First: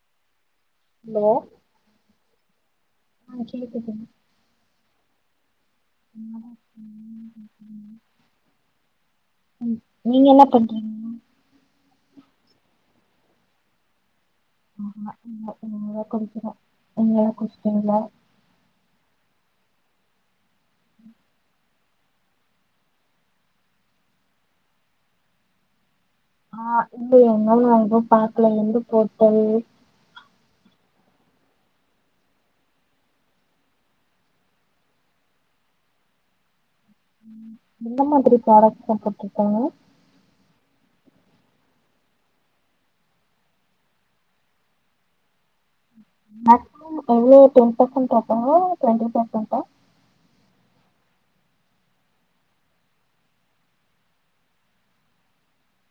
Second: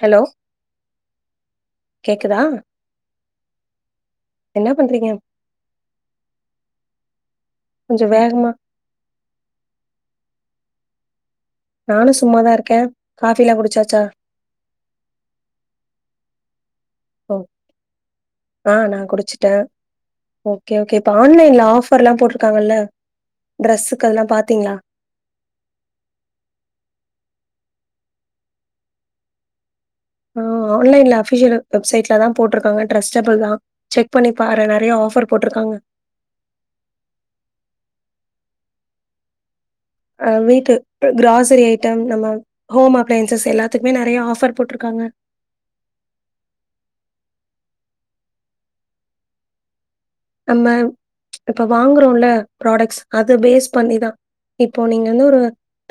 Hello hello கேக்குதா ஆ கேக்குது என்ன பண்றீங்க கொஞ்சோ வேகமா ம் நீங்க என்னா பண் நானும் சும்மாதா இருக்கேன் காஃபிலாம் குடிச்சாச்சா ஆஹான் இல்ல இனிமே தா குடிக்கணு ஓ ஆ நா குடிச்சி ட்ட ம் ஓகே ஓகே இப்ப ஆன்லைன்ல ஆஃப் ஆஃபர்ல்லாம் போட்ருக்காங்கல்ல ட்ரெஸ்ஸுக்கு அதுல்லாம் பாத்தீங்களா ஆ இல்லயே இன்னு ஒன்னும் பாக்கலயே எந்து போட்டது ஆ ஆன்லைன்ல அஃபிஷியல் வெப்சைட்லதா போட்ருக்காங்க டிரஸ்டபுள் தா செக் பண்ணி பாரு நறைய ஆஃபர் போட்ருக்காங்க எந்த மாதிரி ப்ராடெக்ட்ஸ்லாம் போட்ருக்காங்க அ வீட்டு கிராசரி ஐட்டம் நம்ம ஹோம் அப்ளைன்சஸ் எல்லாத்துக்குமே நறைய ஆஃபர் போட்ருக்காங்க ஆ எவ்ளோ டென் பர்சன்ட் ஆஃபரா டுவெண்ட்டி பர்சன்ட்டா நம்ம இப்ப வாங்குறோம்ல ப்ராடெக்ஸ் அது பேஸ் பண்ணிதா இப்போ நீங்க வந்து ஒரு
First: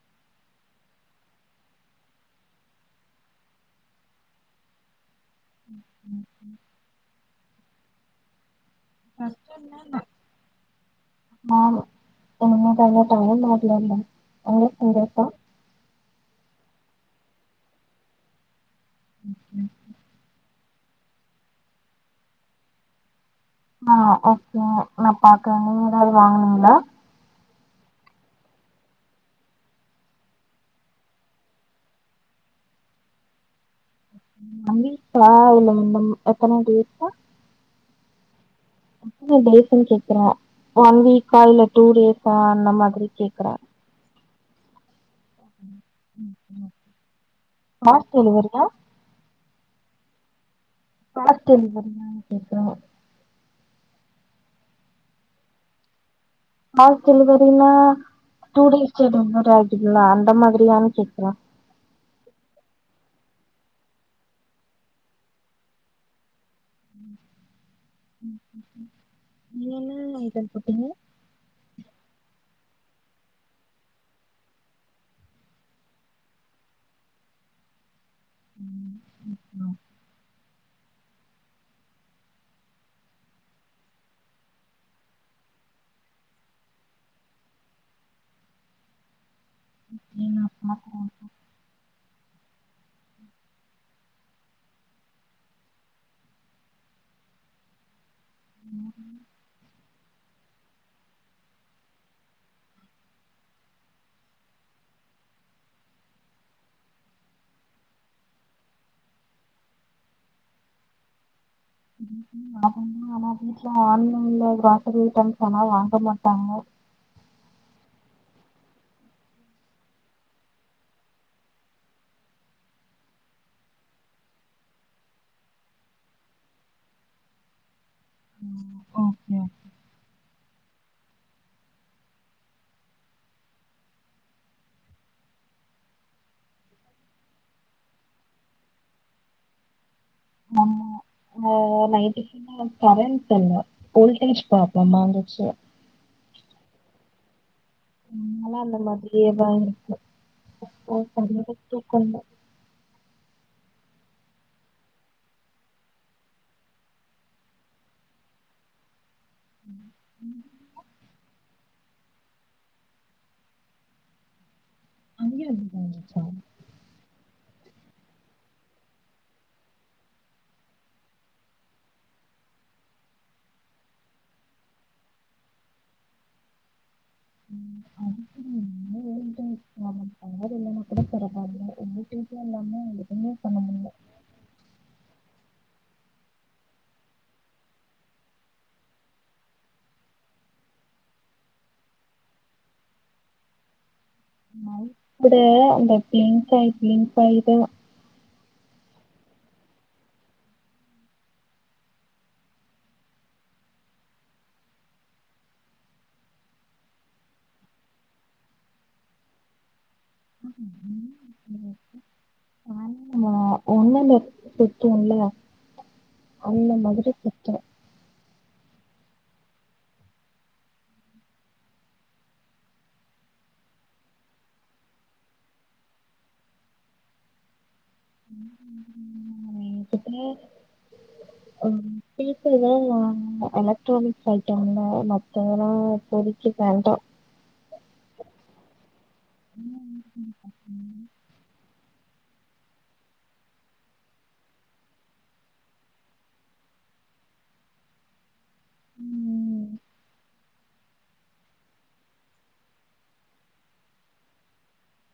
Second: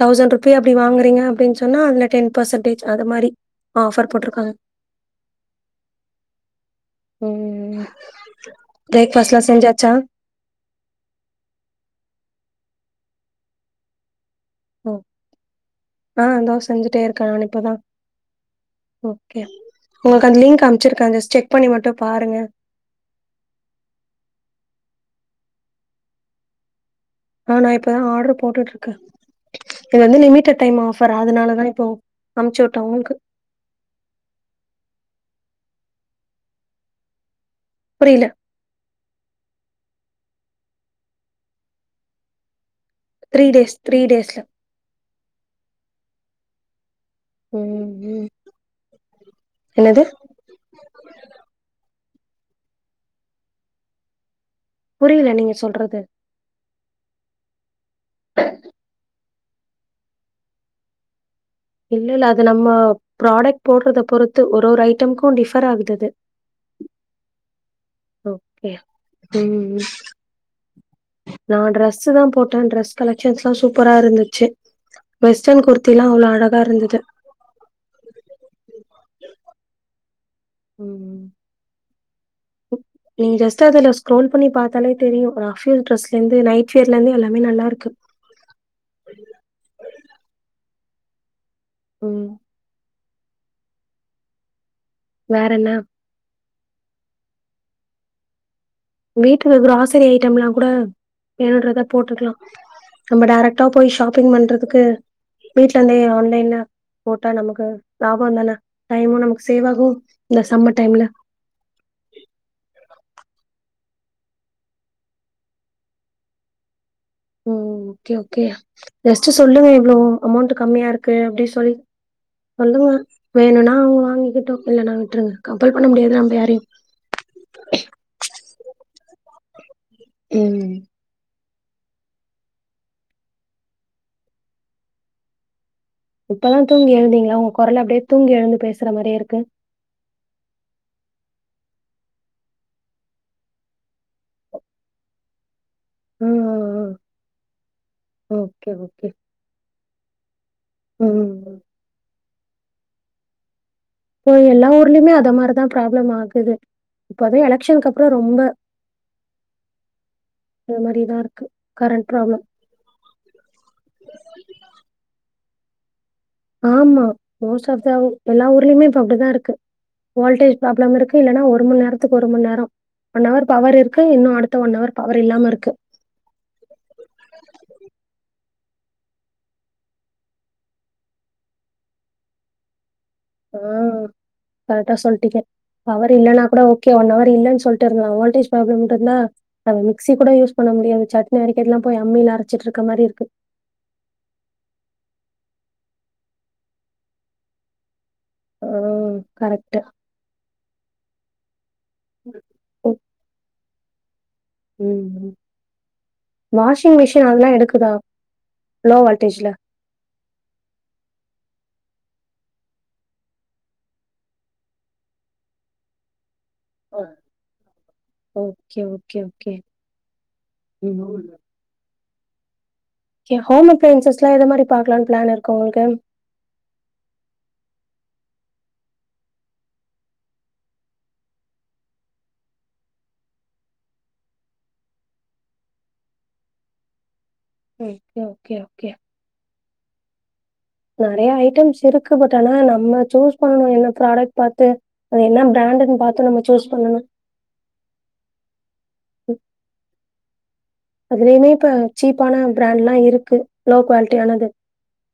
தௌசண்ட் ருப்பி அப்டி வாங்குறீங்க அப்டின்னு சொன்னா அதுல டென் பர்சன்டேஜ் அத மாரி ஆஃபர் போட்ருக்காங்க ம்ம் பிரேக்ஃபாஸ்ட்லாம் செஞ்சாச்சா ஒன்னும் [unintelligible] உங்க ஸ்டுடென்ட் ம். ஆஹ் ஆ இதோ செஞ்சுட்டே இருக்கே நா இப்பதா ஓகே உங்களுக்கு அந்த லிங்க் அனுப் வச்சிருக்காங்க ஜஸ்ட் செக் பண்ணி மட்டும் பாருங்க ஆஹ் ஓகேங்க நா பாக்குறேங் நீங்க ஏதாவது வாங்குனீங்களா ஆஹ் நா இப்பதா ஆர்டர் போட்டுட்டு இருக்கே இது வந்து லிமிட்டெடு டைம் ஆஃபர் அதனாலதா இப்ப அனுப்பிச்சி விட்டே உங்குளுக்கு [unintelligible] எத்தன டேட்டா புரியல எத்தனை டேஸ் னு கேக்கறே ஒன் வீக்கா இல்ல டூ டேஸா அந்த மாரி த்ரீ டேஸ் த்ரீ டேஸ்ல உம் உம் ம், ஃபாஸ்ட் ம். டெலிவரி ஆஹ் என்னது இருக்கறோம் புரியல நீங்க சொல்றது ஃபாஸ்ட் டெலிவரினா டூ டேஸ் [unintelligible] [unintelligible] அந்த மாதிரியானு கேக்கறே இல்ல, இல்ல. அது நம்ம ப்ராடக்ட் போடறத பொறுத்து ஒரு ஒரு ஐட்டமுக்கு டிஃபர் ஆகுது அது ஓகே நீங்க ம் என்ன ஐட்டம் போட்டீங்க நா ட்ரெஸு தா போட் ட டிரஸ் கலெக்க்ஷஸ்லா சூப்பரா இருந்துச்சு வெஸ்டர்ன் குர்த்தி எல்லா அவ்ளோ அழகா இருந்துது உம் உம் உம் நீ ஜஸ்ட் அதுல ஸ்க்ரோல் பண்ணி பாத்தாலே தெரியு ரஃப் யூஸ் ட்ரஸ்ல இருந்து நைட் வியர்ல இருந்து எல்லாமே நல்லாருக்கு ஆஹ் ஆஹ் உம் வேறென்ன வீட்டுக்கு கிராசரி ஐட்டம்லா கூட வேணுன்றத போட்டுக்கலா நம்ம டைரக்டா போய் ஷாப்பிங் பண்றதுக்கு வீட்ல இருந்தே ஆன்லைன்ல போட்டா நமக்கு லாபந்தானே டைமு நமக்கு சேவ் ஆகும் இந்த சம்மர் டைம்ல ம்ஹும் ஆனா வீட்ல ஆன்லைன்ல கிராசரி ஐட்டம்ஸ் ஆனா வாங்க மாட்டாங்க ம் ஓகே ஓகே ஜஸ்டு சொல்லுங்க இவ்ளோ அமௌண்ட் கம்மியா இருக்கு அப்டி சொல் சொல்லுங்க வேணுனா அவுங்க வாங்கிகுட்டு இல்லனா விட்டுருங்க கம்பல் பண்ண முடியாது நம்ப யாரையு ம். ஓகே உம் இப்பதா தூங்கி எழுந்தீங்களா உங்க குரல் அப்டியே தூங்கி எழுந்து பேசற மாரியே இருக்கு ஆஹ் நைட் ஃபுல்லா கரண்ட் இல்ல வோல்டேஜ் ப்ராப்ளமா இருந்துச்சு உம் ஹ் ஹ் நாலா அந்த மாதிரியேதா இருப்பே அப்பா செம ம் தூக்கன்டா இப்ப எல்லா ஊர்லயுமே அத மாதிரிதா ப்ராப்ளம் ஆகுது இப்பதா எலெக்ஷனுக்கு அப்புறம் ரொம்ப அது மாரிதா இருக்கு கரண்ட் ப்ராப்ளம் அங்கயு லோ [inaudible] ஆமா மோஸ்ட் ஆஃப் த எல்லா ஊர்லயுமே இப்போ அப்டிதா இருக்கு வோல்டேஜ் ப்ராப்ளம் இருக்கு இல்லன்னா ஒரு மண்ணேரத்துக்கு ஒரு மண்ணேரம் ஒன் ஹவர் பவர் இருக்கு இன்னு அடுத்த ஒன் ஹவர் பவர் இல்லாம இருக்கு [inaudible] பவர் இல்லன்னா கூட பரவால்ல வோல்டேஜூ இல்லாம எதுமே பண்ண முடியல ஆஹ் கரெட்டா சொல்ட்டீங்க பவர் இல்லைன்னா கூட ஓகே ஒன்னவர் இல்லன்னு சொல்ட்டு இருக்கலா வோல்டேஜ் ப்ராப்ளம்ட்டு இருந்தா நம மிக்சி கூட யூஸ் பண்ண முடியாது சட்னி அரக்கிறது எல்லா போய் அம்மியில அரச்சிட்டு இருக்க மாரி இருக்கு கூட அந்த ப்லிங்காய் ப்லிங்காய் தா உம் கரெக்டு உ உம் வாஷிங் மிஷின் அதல்லா எடுக்குதா லோ வோல்டேஜ்ல ம் ஹும் உம் [unintelligible] சுத்துல அந்த மாதிரி குத்தே கே ஓகே ஓகே ஓகே இன்னோ வர்ல ஓகே ஹோம் அப்ளயன்சஸ்லா எந்த மாரி பாக்கலானு பிளான் இருக்கு உங்களுக்கு [inaudible] என்கிட்ட அஹ் ஃபிலிப்ஸ்லதா எலக்ட்ரானிக்ஸ் ஐட்டம்ல மத்ததெல்லா இப்போதிக்கி வேண்டா ஓகே ஓகே [inaudible] நெறையா ஐட்டம்ஸ் இருக்கு பட் ஆனா நம்ம சூஸ் பண்ணனு என்ன ப்ராடக்ட் பாத்து அ என்ன பிராண்டுன்னு பாத்து நம்ம சூஸ் பண்ணணு ம் அதுலயுமே இப்ப சீப்பான பிராண்ட்லா இருக்கு லோ குவாலிட்டியானது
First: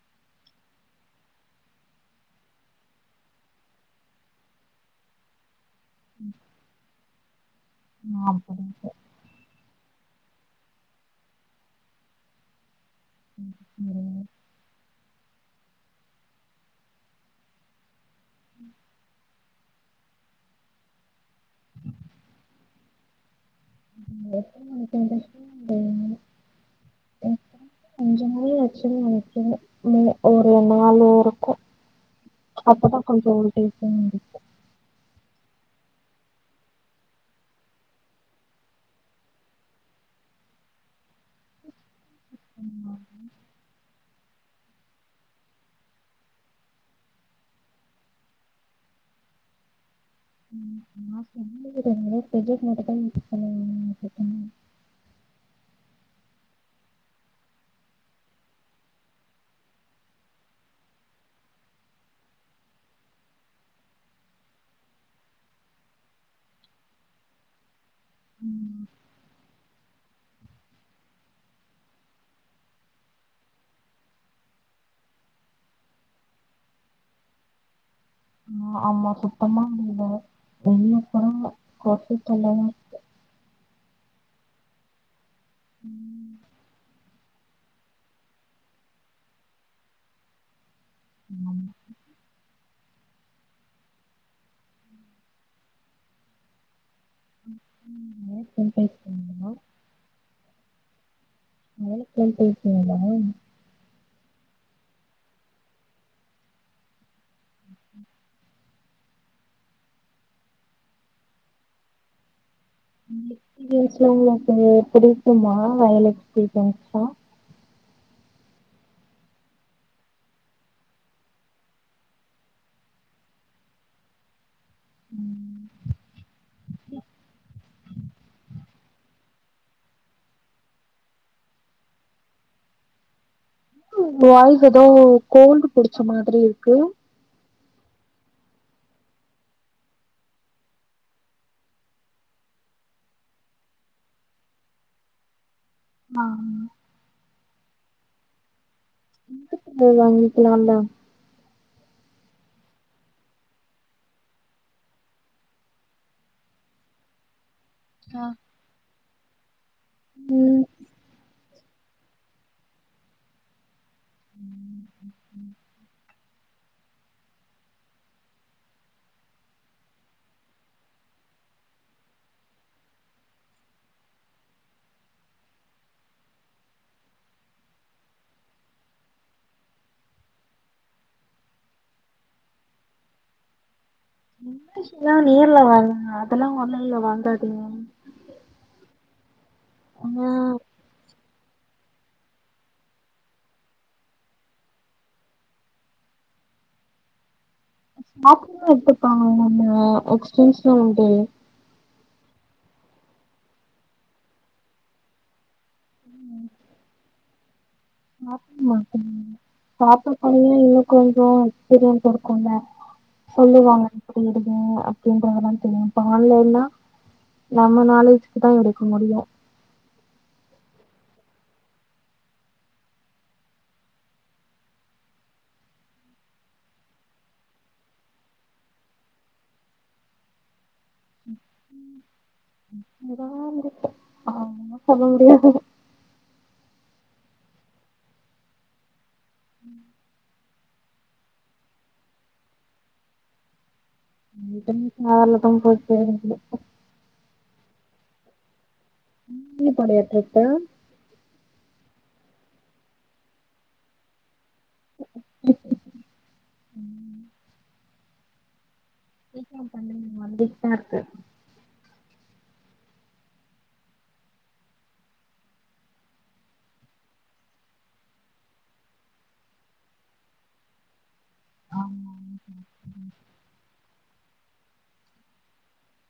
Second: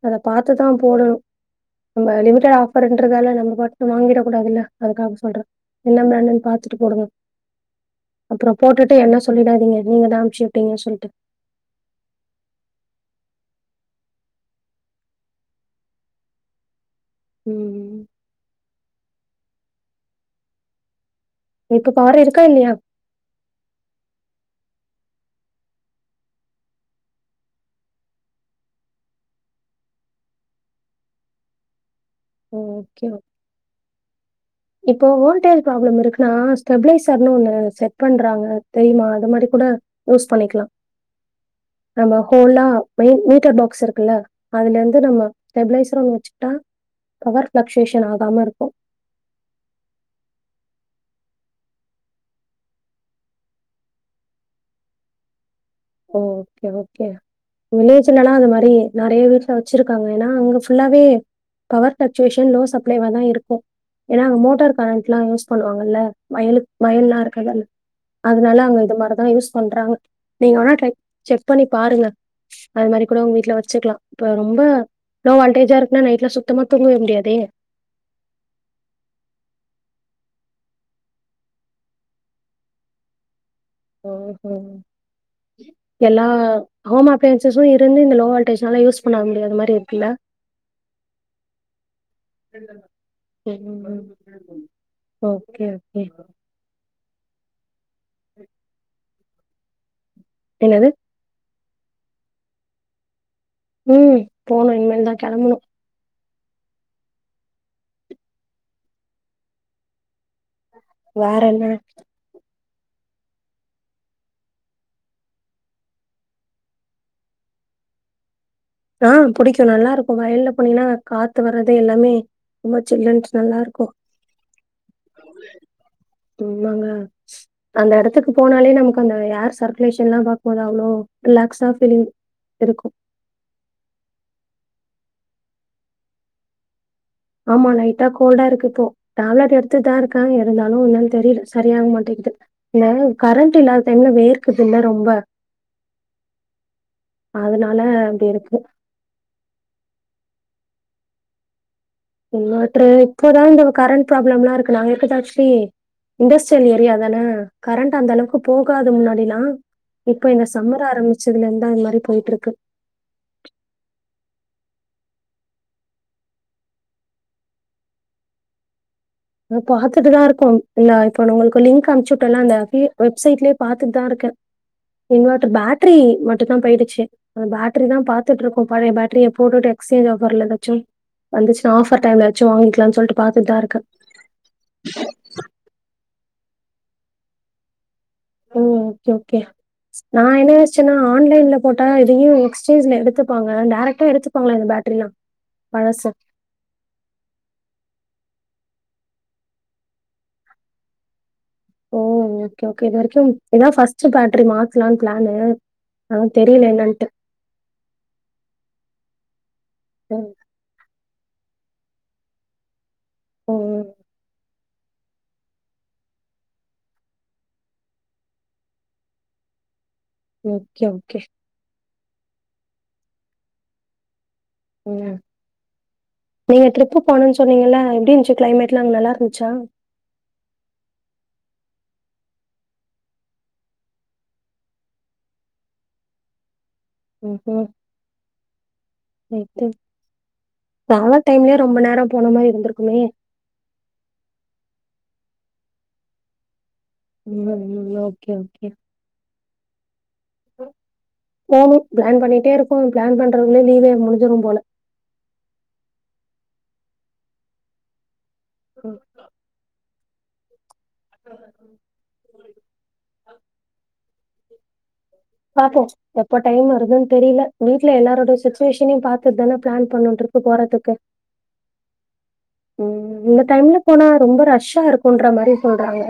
அத பாத்துதா போடணு நம்ம லிமிடட் ஆஃபர்ன்றதால நம்ம பாட்டுகு வாங்கிட கூடாதுல்ல அதுக்காக சொல்றே என்ன பிராண்டுன்னு பாத்துட்டு போடுங்க அப்புறொ அப்படின்ட்டு. போட்டுட்டு என்னச் சொல்லிடாதீங்க நீங்கதா அனுப்சு விட்டிங்க சொல்ட்டு உம் இப்ப பாறு இருக்கா இல்லையா [inaudible] ம். அஞ்சு மணி ஆச்சுன்னு நெனைக்குறே இல்ல ஒரு நாலு இருக்கு ஓகே ஓ இருந்துச்சு. இப்போ வோல்டேஜ் இருக் நா ஸ்டெபிளைசர்னு ஒண்ணு செட் பண்றாங்க தெரியுமா அது மாரி கூட யூஸ் பண்ணிக்கலா நம்ம ஹோல்லா ம். மெயின் மீட்டர் பாக்ஸ் இருக்குல்ல அதுல இருந்து நம்ம ஸ்டெபிளைசர் ஒண்ணு வச்சுகிட்டா பவர் பிளக்சுவேஷன் ஆகாம இருக்கு நா சொந்த வீடுனால ப்ரொஜெக்ட் மட்டுந்தா யூஸ் பண்ணுவாங்க [inaudible] ஓ ஓகே ஓகே வில்லேஜ்லலா அது மாரி நெறைய வீட்டுல வச்சிருக்காங்க ஏன்னா அங்க ஃபுல்லாவே பவர் பிளக்சுவேஷன் லோ சப்ளைவல் வா இருக்கு ஏன்னா அங்க மோட்டார் கரண்ட் எல்லா யூஸ் பண்ணுவாங்கல்ல வயலு வயல்லா இருக்குறதால்ல அதனால அங்க ம். இது மாரிதா யூஸ் பண்றாங்க நீங்க வேனா ட்ரை செக் பண்ணி பாருங்க அது மாரி கூட உங்க வீட்ல வச்சுக்கலா இப்ப ரொம்ப லோ வால்டேஜா இருக்குன்னா நைட்ல சுத்தமா தூங்கவே முடியாதே ஆஹ்மா சுத்தமா முடில வெளிய ஃபுல்லா கொசு தொல்லயா இருக்கு ம் ஹ்ம் ம். எல்ல ஹாமா ஃபேஸஸு இருந்து இந்த லோ வல்டேஜ்னால யூஸ் பண்ண முடியாத மாரி இருக்குல உம் உம் ஓகே ஓகே ம் [inaudible] சும்மா என்னது மாலுக்குலா போயிருக்கிங்களா உம் போணு இனிமேல் தா கெளம்பணு [inaudible] வேற என்ன எக்ஸ்பீரியன்ஸ்லா உங்களுக்கு பிடிக்குமா வயல் எக்ஸ்பீரியன்ஸ்லா ஆஹ் புடிக்கு நல்லா இருக்கு வயல்ல போனீங்கன்னா காத்து வர்றது எல்லாமே ரொம்ப சில்லுன்டு நல்லா இருக்கு ஆமாங்க அந்த எடத்துக்கு போனாலே நமக்கு அந்த ஏர் சர்க்குலேஷன்ல்லா பாக்கும்போது அவ்ளோ ரிலாக்சா ஃபீலிங் இருக்கு வாய்ஸ் எதோ கோல்டு புடிச்ச மாதிரி இருக்கு ஆமா லைட்டா கோல்டா இருக்குப்போ டேப்லெட் எடுத்துட்டுதா இருக்கே இருந்தாலு என்னன்னு தெரியல சரியக மாட்டேங்கிது இந்த கரண்ட் இல்லாத டைம்ல வேர்க்குது இல்ல ரொம்ப ஆமா. அதனால இப்டி இருக்கு [unintelligible] இன்வர்ட்டரு இப்போதா இந்த கரண்ட் ப்ராப்ளம்லா இருக்கு நாங்க இருக்குது ஆக்சுவலி இண்டஸ்ட்ரியல் ஏரியா தானே கரண்ட் அந்த அளவுக்கு போகாது முன்னா அப்டிலா இப்ப இந்த ம் சம்மர் ஆரம்பிச்சதுலருந் தா இந்த மாதிரி போயிட்டு இருக்கு அது பாத்துட்டுதா இருக்கோம் இல்ல இப்ப நா உங்களுக்கு லிங்க் அம்ச்சுவிட்டோல்ல அந்த வெப்சைட்லயே பாத்துட்டுதா இருக்கே இன்வர்டர் பேட்டரி மட்டும் தா போயிடுச்சு அந்த பேட்டரி தா பாத்துட்டு இருக்கோ பழைய பேட்டரிய போட்டுட்டு எக்ஸ்சேஞ் ஆபர்ல ஏதாச்சு வந்துச்சுன்னா ஆஃபர் டைம்லயாச்சு வாங்கிக்கலானு சொல்லிட்டு பாத்துட்டு தா இருக்கே [unintelligible] நேர்ல வாங்குங்க அதெல்லா ஆன்லைன்ல வாங்காதீங்க ம் ஓகே ஓகே நா ஆனா என்ன ஆச்சுன்னா ஆன்லைன்ல போட்டா எதையு எக்ஸேஞ்ச்ல எடுத்துப்பாங்க டேரெக்ட்டா எடுத்துப்பாங்கலா இந்த பேட்ரில்லா பழசு [unintelligible] எத்துப்பாங்க நம்ம எக்ஸ்சேஜ்லா உண்டு ஓ ஓகே ஓகே இது வரைக்கு இதா பர்ஸ்ட் பேட்டரி மாத்தலான்னு பிளானு அத தெரியல என்னட்டு [unintelligible] ம். [unintelligible] கொஞ்சம் [unintelligible] சொல்லுவாங்க ம். இப்டி இருக் ம் அப்படின்றதல்லா தெரியு இப்ப ஆன்லைன்னா நம்ம நாலேஜுக்கு தா எடுக்க முடியும் ஓகே ஓகே உம் நீங்க ட்ரிப்பு போனோன்னு சொன்னீங்கல்ல எப்டி இந்ச்சு கிளைமேட்லா அங்க நல்லா இருந்துச்சா [unintelligible] சொல்ல முடியாது உம் உம் ரைட்டு ட்ராவெல் டைம்லயே ரொம்ப நேரோ போன மாரி இருந்திருக்குமே [unintelligible] கார்ல தா [unintelligible] [unintelligible] ஓகே ஓகே [unintelligible] ட்ரிப் போனு பிளான் பண்ணிட்டே இருக்கோ பிளான் பண்றதுகுல்ல லீவே முடிஞ்சுரு போல ஓ சீக்ரோ பண்ணுங்க [unintelligible] [unintelligible] [unintelligible] அ பாப்போ எப்ப டைம் வருதுன் தெரில வீடல எல்லாரோட சுச்சுவேஷனையு பாத்துட்டு தான பிளான் பண்ணோ ட்ரிப் போறதுக்கு ஆமா ம் இந்த டைம்ல போனா ரொம்ப ரஷ்ஷா இருக்குன்ற மாரி சொல்றாங்க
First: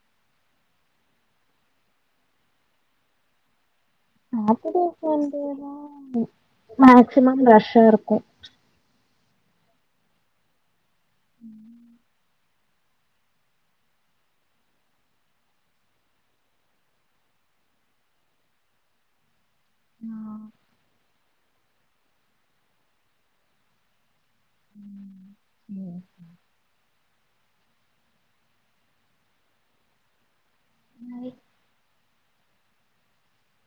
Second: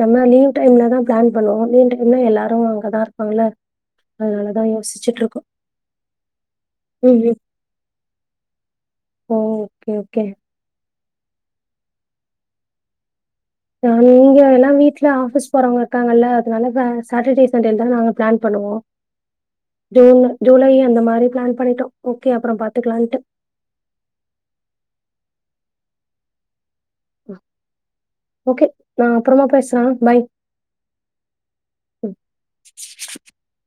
நம்ம லீவ் டைம்ல தா பிளான் பண்ணுவோ லீவ் டைம்ல எல்லாரோ அங்கதா இரு பாங்ள ஆப்பதா [unintelligible] மேக்சிமம் ரஷ்ஷா இருக்கோ ஓ ஓகே ஓகே உம் இங்க எல்லா வீட்ல ஆபீஸ் போறவங்க இருக்காங்கல்ல அதனால ச சாட்டடே சண்டேல தா நாங்க பிளான் பண்ணுவோ ஜூன் ஆ ஜூலை அந்த மாரி பிளான் பண்ணிட்டோ ஓகே அப்புரோ பாத்துக்கலான்ட்டு [inaudible] உம் ஓகே நா அப்பறமா பேசுறே பாய் [unintelligible] ம்